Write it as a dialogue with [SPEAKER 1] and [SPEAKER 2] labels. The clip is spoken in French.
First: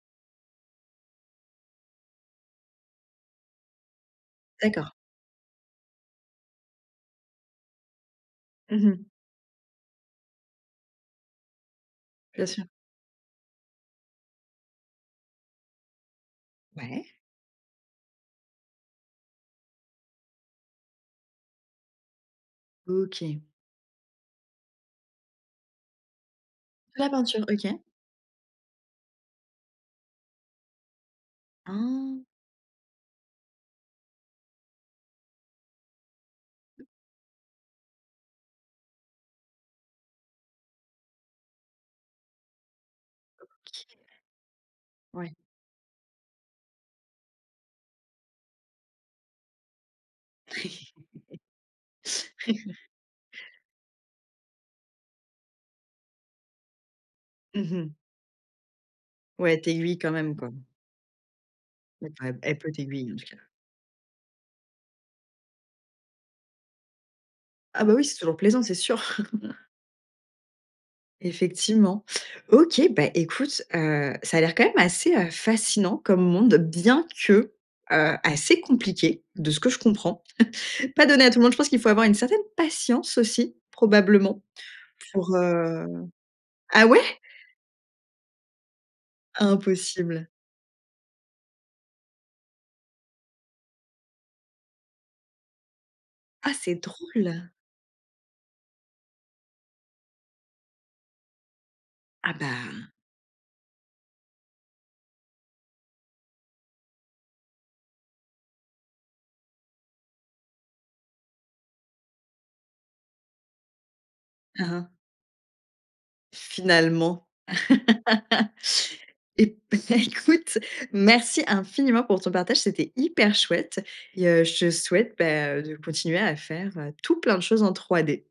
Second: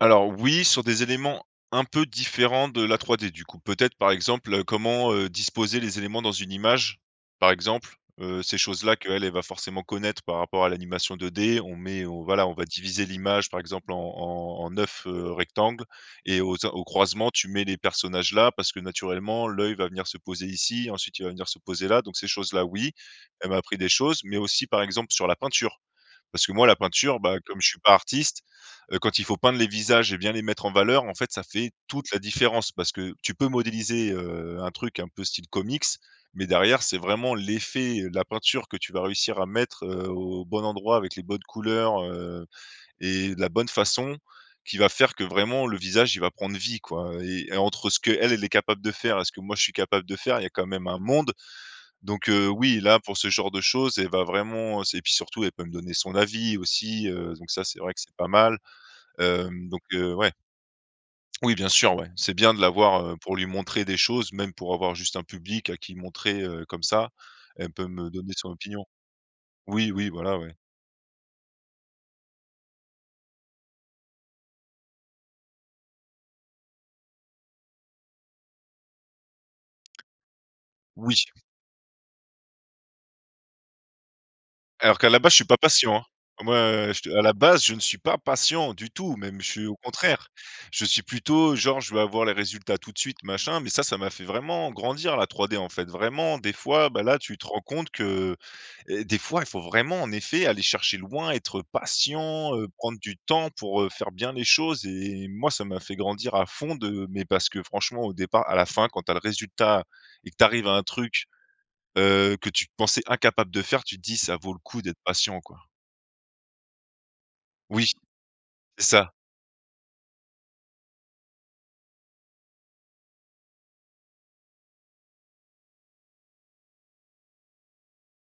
[SPEAKER 1] Alors oui, sur des éléments un peu différents de la 3D, du coup. Peut-être, par exemple, heu,
[SPEAKER 2] D'accord.
[SPEAKER 1] comment, heu, disposer les éléments dans une image. Par exemple, heu, ces
[SPEAKER 2] Mmh
[SPEAKER 1] choses là
[SPEAKER 2] mh.
[SPEAKER 1] qu'elle va forcément connaître par rapport à l'animation 2D. On met, heu,
[SPEAKER 2] Bien
[SPEAKER 1] voilà, on
[SPEAKER 2] sûr.
[SPEAKER 1] va diviser l'image, par exemple, en en en 9, heu, rectangles et au cen au
[SPEAKER 2] Ouais.
[SPEAKER 1] croisement, tu mets les personnages là parce que naturellement, l'œil va venir se poser ici, ensuite il va venir se poser là. Donc ces choses-là, oui,
[SPEAKER 2] OK.
[SPEAKER 1] elle m'a appris des choses. Mais aussi, par exemple, sur la peinture. Parce que moi, la
[SPEAKER 2] La
[SPEAKER 1] peinture, bah,
[SPEAKER 2] peinture,
[SPEAKER 1] comme
[SPEAKER 2] OK.
[SPEAKER 1] je suis pas artiste, heu, quand il faut peindre les visages et bien les mettre en valeur, en fait, ça fait toute la
[SPEAKER 2] Ah.
[SPEAKER 1] différence. Parce que tu peux modéliser, heu, un truc un peu style comics, mais derrière, c'est vraiment l'effet, heu, de la peinture que tu vas réussir à mettre, heu, au bon endroit, avec les bonnes couleurs, heu et de
[SPEAKER 2] OK.
[SPEAKER 1] la bonne façon, qui va faire que
[SPEAKER 2] Ouais.
[SPEAKER 1] vraiment le visage, il va prendre vie, quoi. Et entre ce qu'elle est capable de faire et ce que moi je suis capable de faire, il y quand même un monde. Donc, heu, oui, là, pour ce genre de choses, elle va vraiment, heu et puis surtout, elle peut me donner son avis aussi, heu. Donc ça,
[SPEAKER 2] Mmh
[SPEAKER 1] c'est
[SPEAKER 2] mh.
[SPEAKER 1] vrai que c'est pas mal.
[SPEAKER 2] Ouais, elle
[SPEAKER 1] Hem, donc
[SPEAKER 2] t'aiguille quand
[SPEAKER 1] heu, ouais.
[SPEAKER 2] même, quoi.
[SPEAKER 1] Oui, bien sûr, ouais,
[SPEAKER 2] Ouais,
[SPEAKER 1] c'est bien
[SPEAKER 2] elle
[SPEAKER 1] de
[SPEAKER 2] peut
[SPEAKER 1] l'avoir,
[SPEAKER 2] t'aiguiller en
[SPEAKER 1] heu,
[SPEAKER 2] tout
[SPEAKER 1] pour
[SPEAKER 2] cas.
[SPEAKER 1] lui montrer des choses, même pour avoir juste un public à qui montrer, heu, comme ça, elle
[SPEAKER 2] Ah
[SPEAKER 1] peut
[SPEAKER 2] bah, oui,
[SPEAKER 1] me
[SPEAKER 2] c'est
[SPEAKER 1] donner
[SPEAKER 2] toujours
[SPEAKER 1] son
[SPEAKER 2] plaisant, c'est
[SPEAKER 1] opinion.
[SPEAKER 2] sûr.
[SPEAKER 1] Oui, oui, voilà, ouais.
[SPEAKER 2] Effectivement. OK, bah écoute, heu, ça a l'air quand même assez, heu, fascinant comme monde, bien que, heu, assez compliqué, de ce que je comprends. Pas
[SPEAKER 1] Oui.
[SPEAKER 2] donné à tout le monde. Je pense qu'il faut avoir une certaine patience aussi, probablement,
[SPEAKER 1] Alors qu'à la base,
[SPEAKER 2] pour,
[SPEAKER 1] je suis pas
[SPEAKER 2] heu
[SPEAKER 1] patient, hein.
[SPEAKER 2] ah
[SPEAKER 1] Moi,
[SPEAKER 2] ouais?
[SPEAKER 1] je te à la base, je ne suis pas patient du tout. Même, je suis au
[SPEAKER 2] Impossible!
[SPEAKER 1] contraire. Je suis plutôt genre: «Je veux avoir les résultats tout de suite», machin. Mais ça ça m'a fait vraiment grandir, la 3D, en fait. Vraiment, des
[SPEAKER 2] Ah, c'est
[SPEAKER 1] fois, bah là, tu te
[SPEAKER 2] drôle.
[SPEAKER 1] rends compte que, heu, des fois, il faut vraiment en effet aller chercher loin, être
[SPEAKER 2] Ah,
[SPEAKER 1] patient, heu,
[SPEAKER 2] ben
[SPEAKER 1] prendre du temps pour, heu, faire bien les choses et moi, ça m'a fait grandir à fond de mais parce que franchement, au départ à la fin, quand tu as le résultat et que tu arrives à un truc, heu, que tu pensais incapable de faire, tu te dis: «Ça vaut le
[SPEAKER 2] Mmh
[SPEAKER 1] coup
[SPEAKER 2] mh.
[SPEAKER 1] d'être patient, quoi».
[SPEAKER 2] Finalement.
[SPEAKER 1] Oui. C'est ça.
[SPEAKER 2] Et bien écoute, merci infiniment pour ton partage, c'était hyper chouette et heu, je te souhaite, bah, heu, de continuer à faire, heu, tout plein de choses en 3D.